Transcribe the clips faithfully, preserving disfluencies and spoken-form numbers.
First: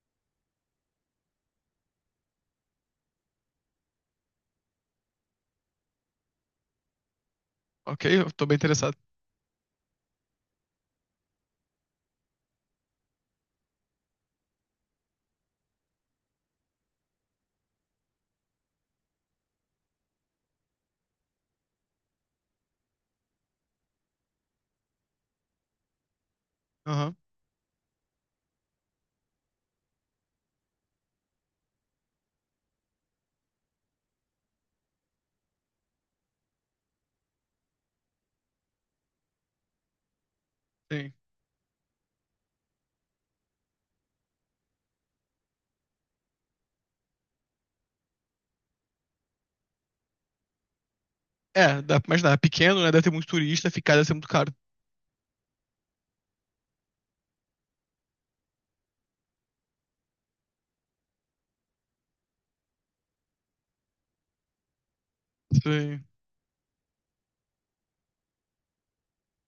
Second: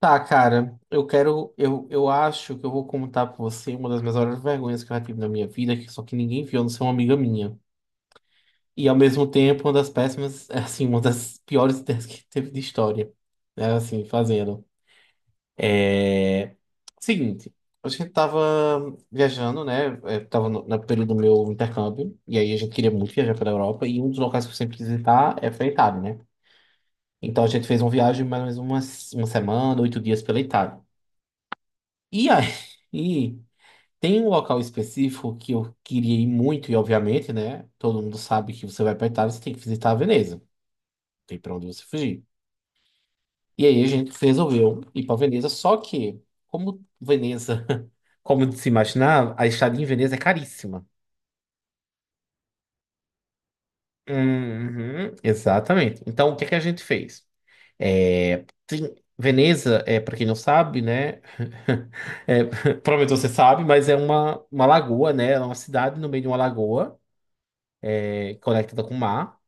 Tá, cara, eu quero. Eu, eu acho que eu vou contar pra você uma das minhas maiores vergonhas que eu já tive na minha vida, que só que ninguém viu, a não ser uma amiga minha. Ok, eu tô bem E interessado. ao mesmo tempo, uma das péssimas, assim, uma das piores ideias que teve de história, né? Assim, fazendo. É, Seguinte, a gente tava viajando, né? Eu tava no, no período do meu intercâmbio, e aí a gente queria muito viajar pela Europa, e um dos locais que eu sempre quis visitar é pra Itália, né? Aham, Então a gente fez uma viagem mais ou menos uma, uma semana, oito dias pela Itália. E aí. Tem um local específico que eu queria ir muito, e obviamente, né? Todo mundo sabe que você vai pra Itália, você tem que visitar a Veneza. Não sim. tem pra onde você fugir. E aí a gente resolveu ir pra Veneza, só que, como Veneza, como se imaginar, a estadia em Veneza é caríssima. É, dá pra imaginar. É pequeno, né? Deve ter muito turista, ficar deve ser muito caro. Uhum, exatamente. Então, o que é que a gente fez? É, tem- Veneza, é, para quem não sabe, né? é, provavelmente você sabe, mas é uma, uma lagoa, né? É uma cidade Sim. no meio de uma lagoa, é, conectada com o mar.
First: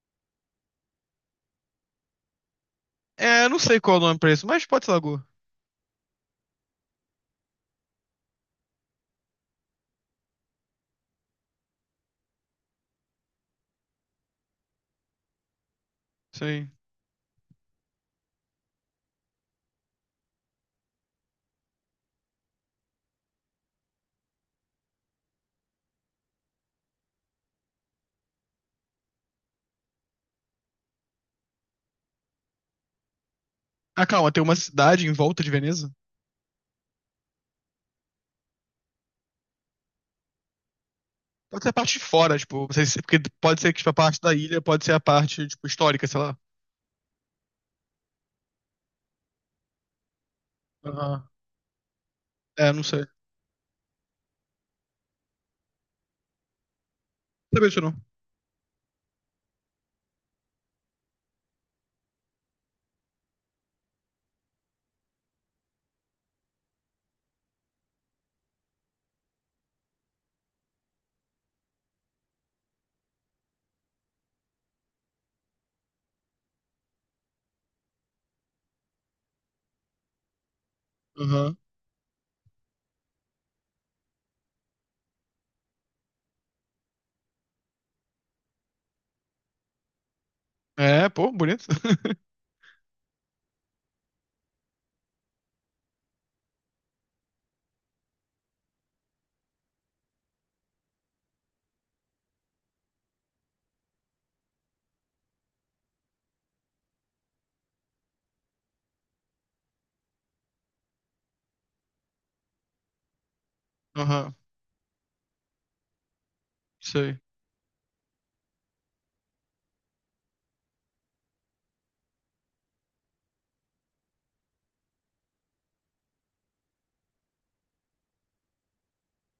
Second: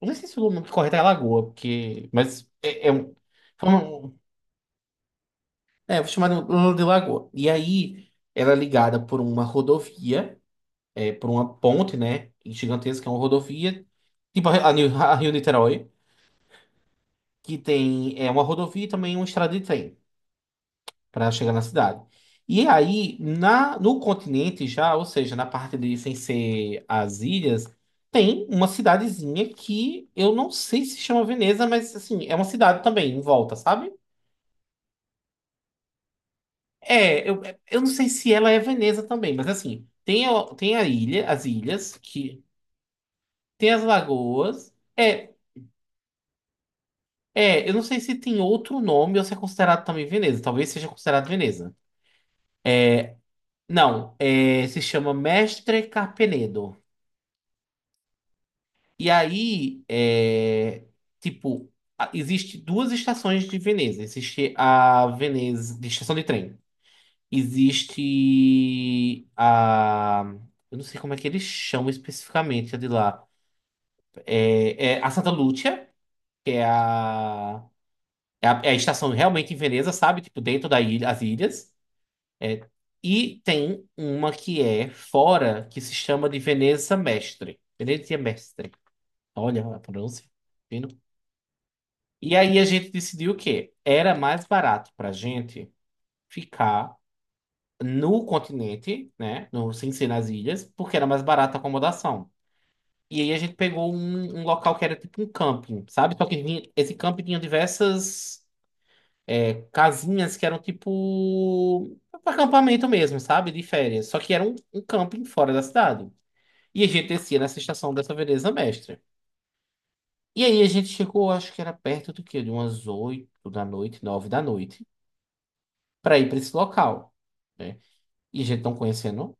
Não sei se o nome correto é lagoa, porque. Mas é, é um. É, não foi sei qual é o uma- nome pra isso, mas pode ser lagoa. É, vou chamar de de lagoa. E aí, ela é ligada por uma rodovia, é, por uma ponte, né? Gigantesca, é uma rodovia. Tipo a Rio, a Rio Niterói, Sim. que tem é, uma rodovia e também uma estrada de trem para chegar na cidade. E aí, na, no continente já, ou seja, na parte de sem ser as ilhas, tem uma cidadezinha que eu não sei se chama Veneza, mas assim, é uma cidade também em volta, sabe? Ah, calma, tem uma cidade em volta de Veneza? É, eu, eu não sei se ela é Veneza também, mas assim, tem, o- tem a ilha, as Pode ser a parte ilhas, de fora, que tipo, não sei se- porque pode tem ser as tipo, a parte da ilha, lagoas. pode ser a É, parte, tipo, histórica, sei lá. é, eu não sei se tem outro nome ou se é considerado também Veneza. Talvez seja considerado Aham. Veneza. É, não sei. Não Não, é, se chama Mestre Carpenedo. sabia disso não. E aí, é, tipo, a- existe duas estações de Veneza. Existe a Veneza, de estação de trem. Existe a... Eu não sei como é que eles chamam especificamente a de lá. É, é a Santa Lúcia, que é a, é a, é a estação realmente em Veneza, sabe? Tipo, dentro da ilha, as Aham. ilhas. É, e tem uma que é fora, que se chama de Veneza Mestre. Venezia Mestre. Olha a pronúncia. Fino. É, pô, bonito. E aí a gente decidiu o quê? Era mais barato pra gente ficar no continente, né? No, sem ser nas ilhas, porque era mais barata a acomodação. E aí a gente pegou um, um local que era tipo um camping, sabe? Só que vinha, esse camping tinha diversas é, casinhas que eram tipo acampamento mesmo, sabe? De férias. Só que Aham, era um, um camping fora da cidade. E a gente sei. descia nessa estação dessa Veneza Mestra. E aí a gente chegou, acho que era perto do quê? De umas oito da noite, nove da noite, para ir para esse local, né? E a gente não conhecendo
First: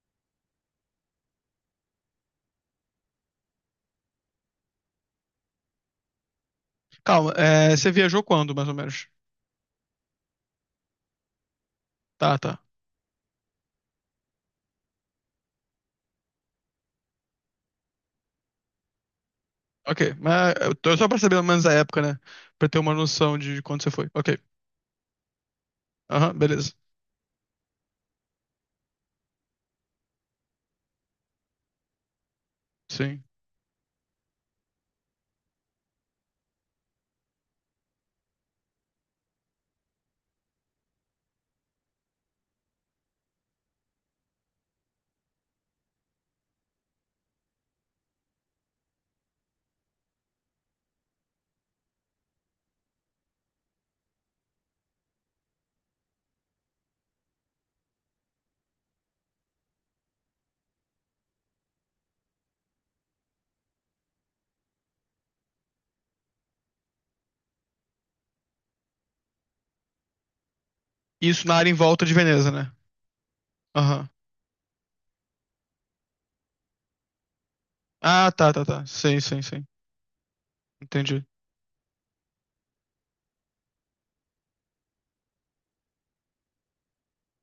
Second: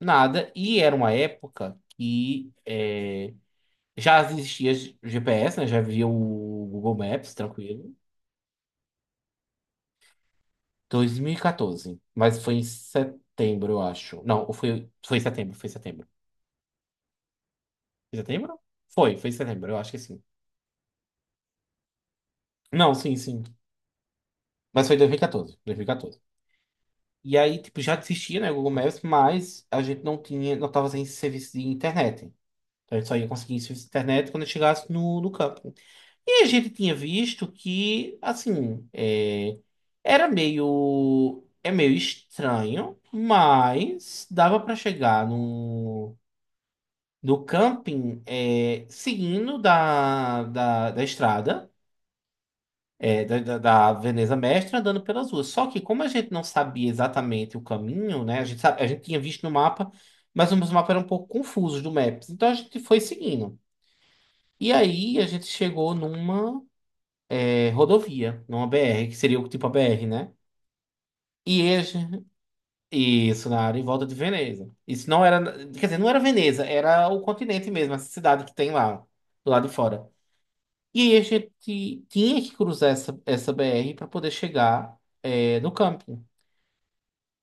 nada. E era uma época que... é, já existia G- GPS, né? Já havia o Google Calma, Maps, é, você tranquilo. viajou quando, mais ou menos? dois mil e quatorze. Tá, Mas foi tá. em setembro, eu acho. Não, ou foi, foi em setembro, foi em setembro. Foi em setembro? Foi, foi em setembro, eu acho que Ok, sim. mas eu tô só pra saber mais ou menos a época, né? Pra ter uma Não, sim, noção sim. de quando você foi. Ok. Mas foi em dois mil e quatorze, dois mil e quatorze. E quatorze, dois mil e quatorze. Aham, beleza. E aí, tipo, já existia, né, o Google Maps, mas a gente não tinha, não tava sem serviço de internet. Então a gente só Sim. ia conseguir serviço de internet quando a gente chegasse no, no campo. E a gente tinha visto que, assim, é, era meio, é meio estranho, mas dava para chegar no, no camping é, seguindo da, da, da estrada, é, da, da, da Veneza Mestra, andando pelas ruas. Só que como a gente não sabia exatamente o caminho, né? A gente, sabe- a gente tinha visto no mapa, mas os mapas eram um pouco confusos do Maps. Então a gente foi seguindo. E aí a gente chegou numa. É, rodovia, numa B R, que seria o tipo a B R, né? Isso na E área em esse, volta de Veneza, né? isso, na área em volta Aham. de Veneza. Isso não era, quer dizer, não era Veneza, era o continente mesmo, essa Ah, cidade tá, que tá, tem tá. lá, Sim, sim, do sim. lado de fora. E aí a Entendi. gente tinha que cruzar essa, essa B R para poder chegar é, no camping.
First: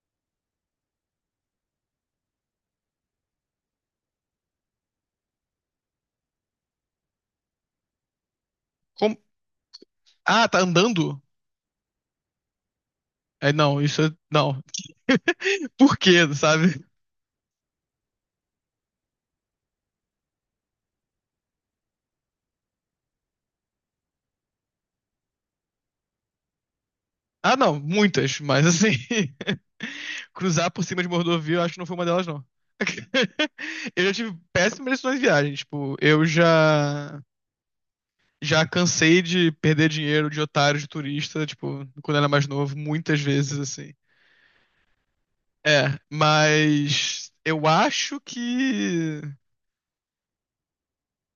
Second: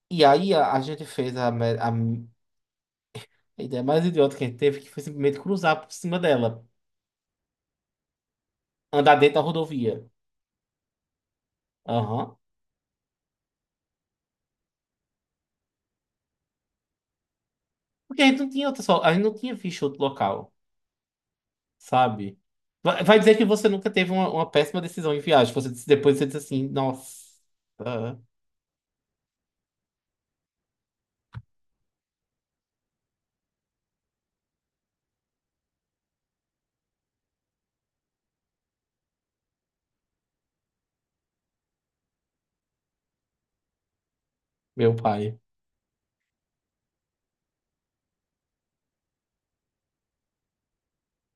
E aí a, a gente fez a, me- a, a ideia mais idiota que a gente teve, que foi simplesmente cruzar por cima dela, andar Como- dentro da rodovia. Ah, tá andando? Aham. É, não, isso é... Não. Por quê, sabe? Porque a gente não tinha outra, só, a gente não tinha visto outro local. Sabe? Vai vai dizer que você nunca teve uma, uma péssima decisão em viagem. Você disse- depois você diz assim, nossa, Ah, não, muitas, mas assim... Cruzar por cima de uma rodovia, eu acho que não foi uma delas, não. Eu já tive péssimas decisões de viagem. Tipo, eu já... Já cansei de perder dinheiro de otário, de turista, tipo, quando era mais novo, muitas vezes, assim. meu pai. É, mas eu acho que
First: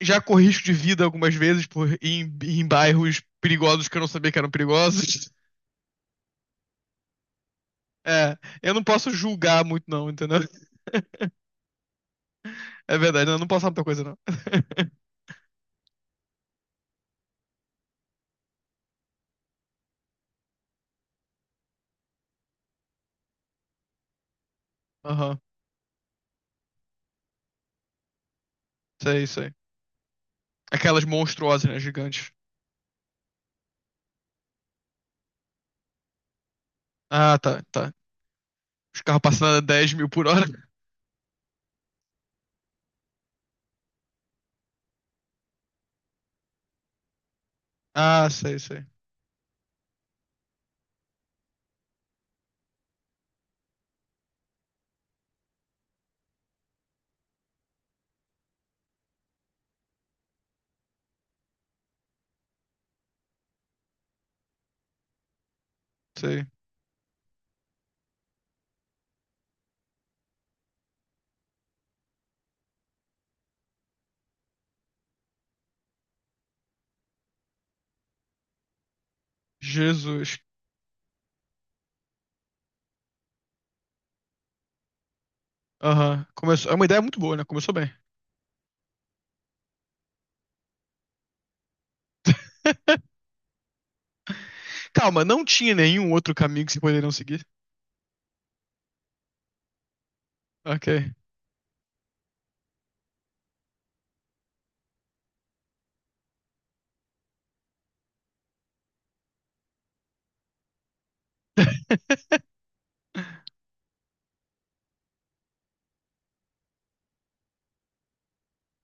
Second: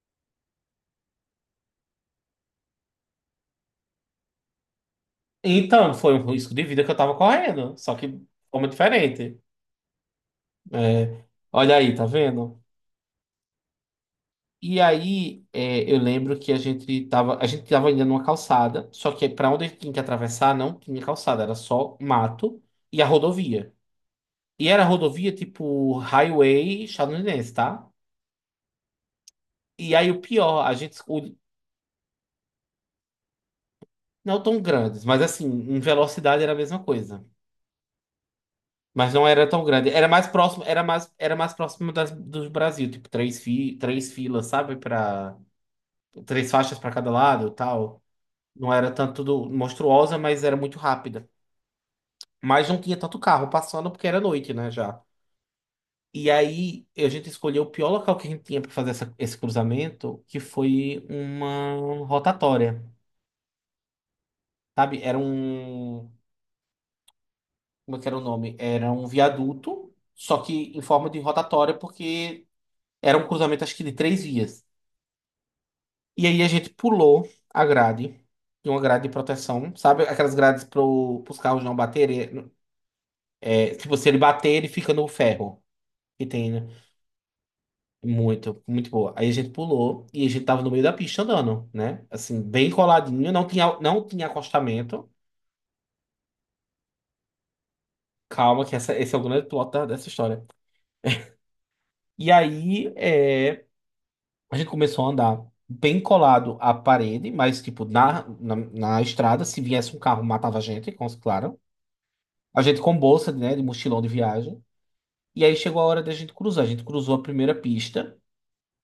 já corri risco de vida algumas vezes por ir em, ir em bairros perigosos que eu não sabia que eram perigosos. Então, foi um risco de vida que eu tava correndo, só que de É, forma eu não posso diferente. julgar muito não, entendeu? É, olha aí, tá vendo? É verdade, eu não posso falar muita coisa não. E aí, é, eu lembro que a gente tava, a gente tava indo numa calçada, só que pra onde a gente tinha que atravessar não tinha calçada, era só mato e a rodovia. E era rodovia Aham, tipo highway estadunidense, tá? sei, sei. E aí o pior, a gente, Aquelas monstruosas, né, gigantes. não tão grandes, mas assim, em velocidade era a mesma coisa. Ah, tá, tá. Os Mas carros não era passando a tão grande. dez mil Era por mais hora. próximo, era mais, era mais próximo das, do Brasil, tipo, três, fi, três filas, sabe? Para três faixas para cada lado, e tal. Ah, sei, Não sei, era tanto do- monstruosa, mas era muito rápida. Mas não tinha tanto carro passando porque era noite, né, já. E aí a gente escolheu o pior local que a gente tinha para fazer essa- esse cruzamento, que foi uma rotatória, sabe? Era um sei. como é que era o nome? Era um viaduto, só que em forma de rotatória, porque era um cruzamento, acho que de três vias. E aí a gente pulou a grade, de uma grade de proteção, sabe? Aquelas Jesus. grades para os carros não baterem. É, tipo, se ele bater, ele fica no ferro. Aham, Que tem, né? começou. É uma ideia muito boa, né? Começou bem. Muito, muito boa. Aí a gente pulou e a gente tava no meio da pista andando, né? Assim, bem coladinho, não tinha, não tinha acostamento. Calma, não tinha nenhum outro caminho que vocês poderiam seguir? Calma, que essa, esse é o grande plot da- dessa história. Ok. E aí, é. A gente começou a andar bem colado à parede, mas, tipo, na, na, na estrada, se viesse um carro, matava a gente, com- claro. A gente com bolsa, né, de mochilão de viagem. E aí chegou a hora da gente cruzar. A gente cruzou a primeira pista,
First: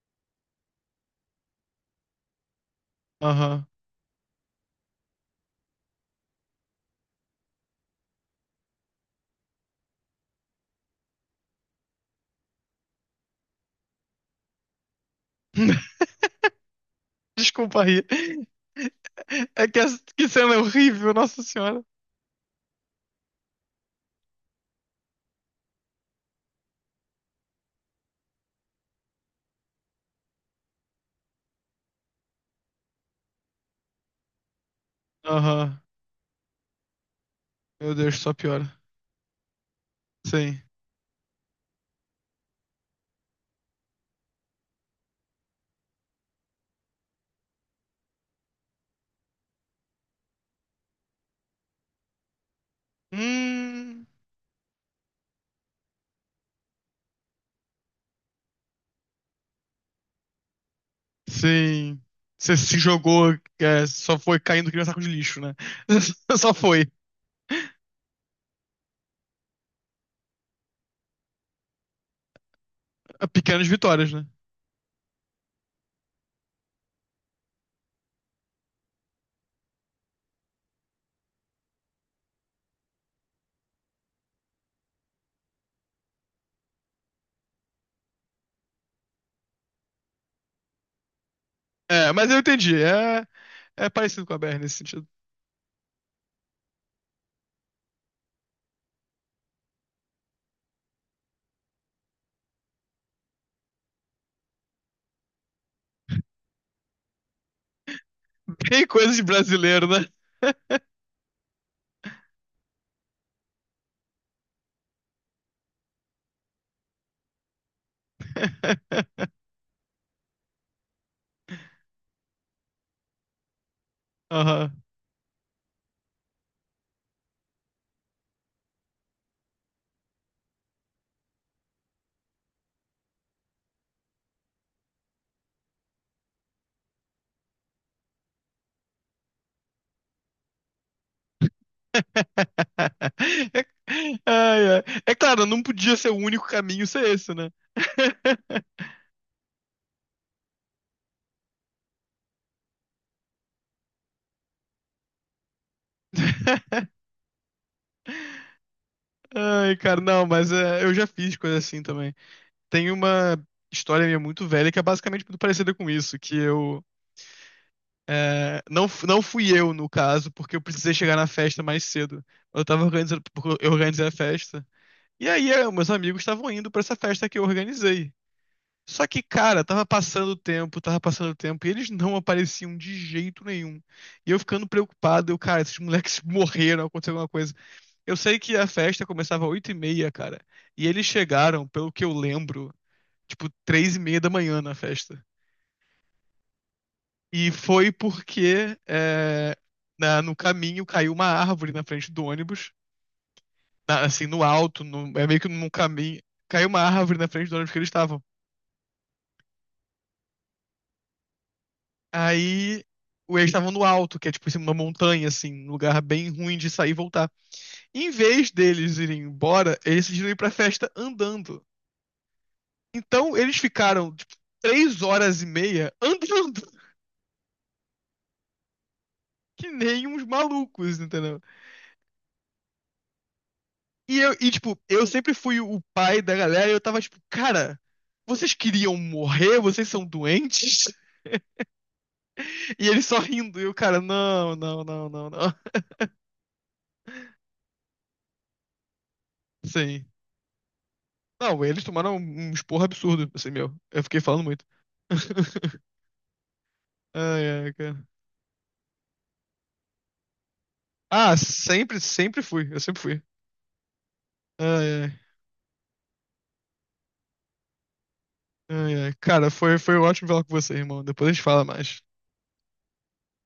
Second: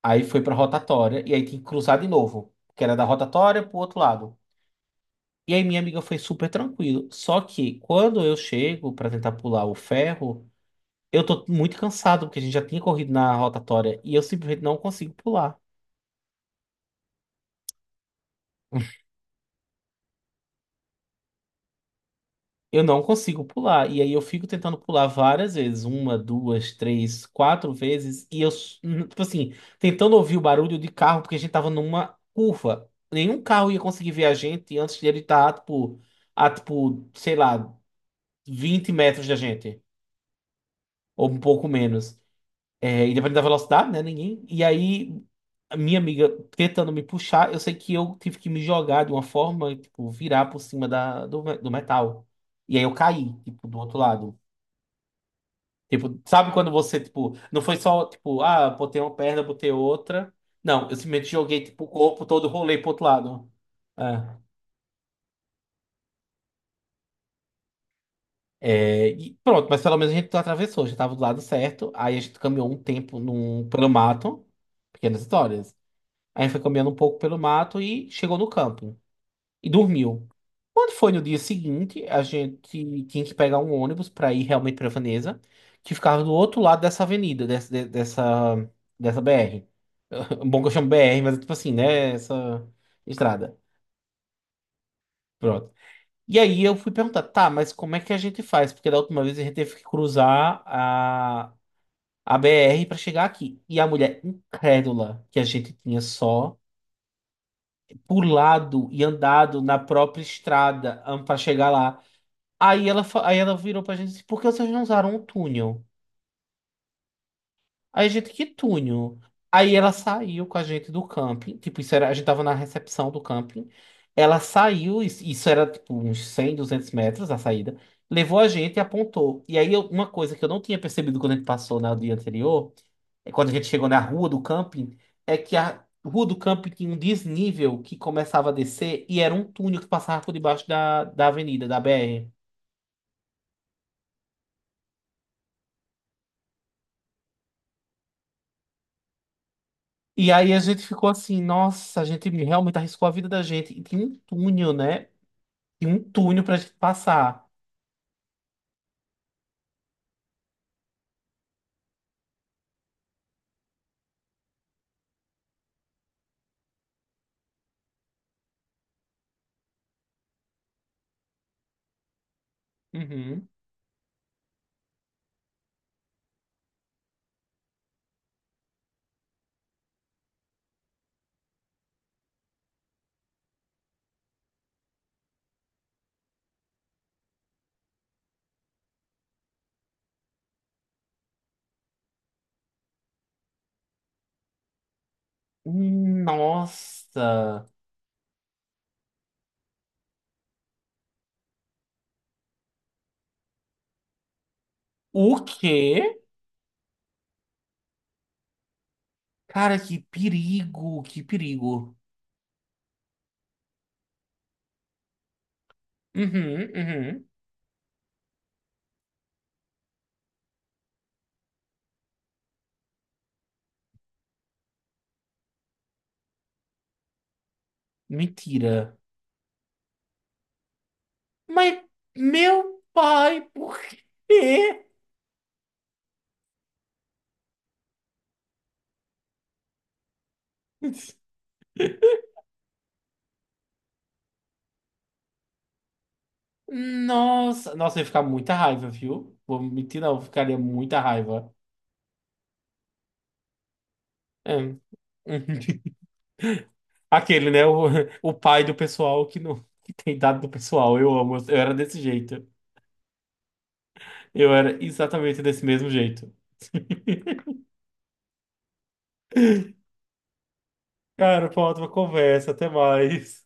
aí foi pra rotatória, e aí tinha que cruzar de novo, que era da rotatória Aham. pro outro lado. E aí minha amiga foi super tranquilo. Só que quando eu chego pra tentar pular o ferro, eu tô muito cansado, porque a gente já tinha corrido na rotatória, e eu simplesmente não consigo pular. Desculpa aí. É que, essa- que cena é horrível, Nossa Senhora. Eu não consigo pular. E aí eu fico tentando pular várias vezes, uma, duas, três, quatro vezes, e eu, s- n- tipo assim, tentando ouvir o barulho de carro, porque a gente tava numa curva. Nenhum carro ia conseguir ver a gente antes de ele estar, Aham. tipo, a, tipo, sei lá, Meu Deus, só piora. vinte metros da gente, Sim. ou um pouco menos. É, e dependendo da velocidade, né? Ninguém. E aí, a minha amiga tentando me puxar, eu sei que eu tive que me jogar de uma forma, tipo, virar por cima da, do, do metal. E aí eu caí, tipo, do outro Hum, lado. Tipo, sabe quando você, tipo, não foi só, tipo, ah, botei uma perna, botei outra. Não, eu simplesmente joguei, tipo, o sim. corpo todo, Você se rolei pro outro jogou, lado. é, só Ah, foi caindo que nem um saco de lixo, né? Só foi. É, e pronto, mas pelo menos a gente atravessou, já tava do lado certo. Aí a gente caminhou um tempo Pequenas num, pelo vitórias, né? mato, pequenas histórias. Aí foi caminhando um pouco pelo mato e chegou no campo e dormiu. Quando foi no dia seguinte, a gente tinha que pegar um ônibus para ir realmente para Veneza, que ficava do outro lado dessa avenida, dessa, de- dessa, dessa B R. Um Bom que eu chamo B R, mas é tipo assim, É, né? mas eu Essa entendi. É, estrada. é parecido com a B R nesse sentido. Pronto. E aí eu fui perguntar, tá, mas como é que a gente faz? Porque da última vez a gente teve que cruzar a, a B R para chegar aqui. E a mulher incrédula que a gente tinha só Bem pulado e coisa de andado na brasileiro, né? própria estrada para chegar lá. Aí ela, fa- aí ela virou pra gente e disse, por que vocês não usaram o túnel? Aí, a gente, que túnel. Aí ela saiu com a gente do camping. Tipo, isso era, a gente tava na recepção do camping. Ela Aham. saiu, isso isso era tipo uns cem duzentos metros a saída. Levou a gente e apontou. E aí, eu- uma coisa que eu não tinha percebido quando a gente passou no dia anterior, é quando a gente chegou na rua do camping, é que a rua do camping tinha um desnível que começava a descer e era um túnel que passava por debaixo da, da avenida, da B R. Ai, ai. É claro, não podia ser o único caminho ser esse, né? E aí a gente ficou assim, nossa, a gente realmente arriscou a vida da gente. E tinha um túnel, né? E um túnel pra gente passar. Ai, cara, não, mas é, eu já fiz coisa assim também. Tem uma história minha muito velha que é basicamente muito parecida com isso, que eu é, não f- não fui eu no caso, porque eu precisei chegar na festa mais cedo. Eu tava organizando, Uhum. porque eu organizei a festa. E aí, é, meus amigos estavam indo pra essa festa que eu organizei. Só que, cara, tava passando o tempo, tava passando o tempo, e eles não apareciam de jeito nenhum. E eu ficando preocupado, eu, cara, esses moleques morreram, aconteceu alguma coisa. Eu sei que a festa começava às oito e meia, cara. E eles chegaram, pelo que eu lembro, tipo, três e meia da manhã na festa. E Nossa! foi porque é, na- no caminho caiu uma árvore na frente do ônibus. Na- assim, no alto, no- O é meio que num quê? caminho. Caiu uma árvore na frente do ônibus que eles estavam. Cara, que perigo, que perigo. Aí o- eles estavam no alto, que é tipo em cima de uma montanha, assim, um lugar bem ruim de Uhum, sair e uhum. voltar. Em vez deles irem embora, eles decidiram ir pra festa andando. Então eles ficaram, tipo, três horas e meia andando Mentira. que nem uns malucos, entendeu? Mas, meu pai, por E, eu, e, tipo, quê? eu sempre fui o pai da galera e eu tava tipo, cara, vocês queriam morrer? Vocês são doentes? E eles só rindo. E o cara, não, não, não, não, não. Nossa, nossa, eu ia ficar muita raiva, viu? Vou mentir, Sim. não, eu ficaria muita raiva. Não, eles tomaram um um esporro absurdo, assim, meu. Eu fiquei falando É. muito. Uhum. Ai, Aquele, né? ai, O, cara. o pai do pessoal que não que tem dado do pessoal. Eu Ah, amo, eu era sempre, desse sempre jeito. fui. Eu sempre fui. Eu Ai, era ai. exatamente desse mesmo jeito. Ai, ai. Cara, foi, foi ótimo falar com você, irmão. Depois a gente Cara, foi fala uma ótima mais. conversa. Até mais.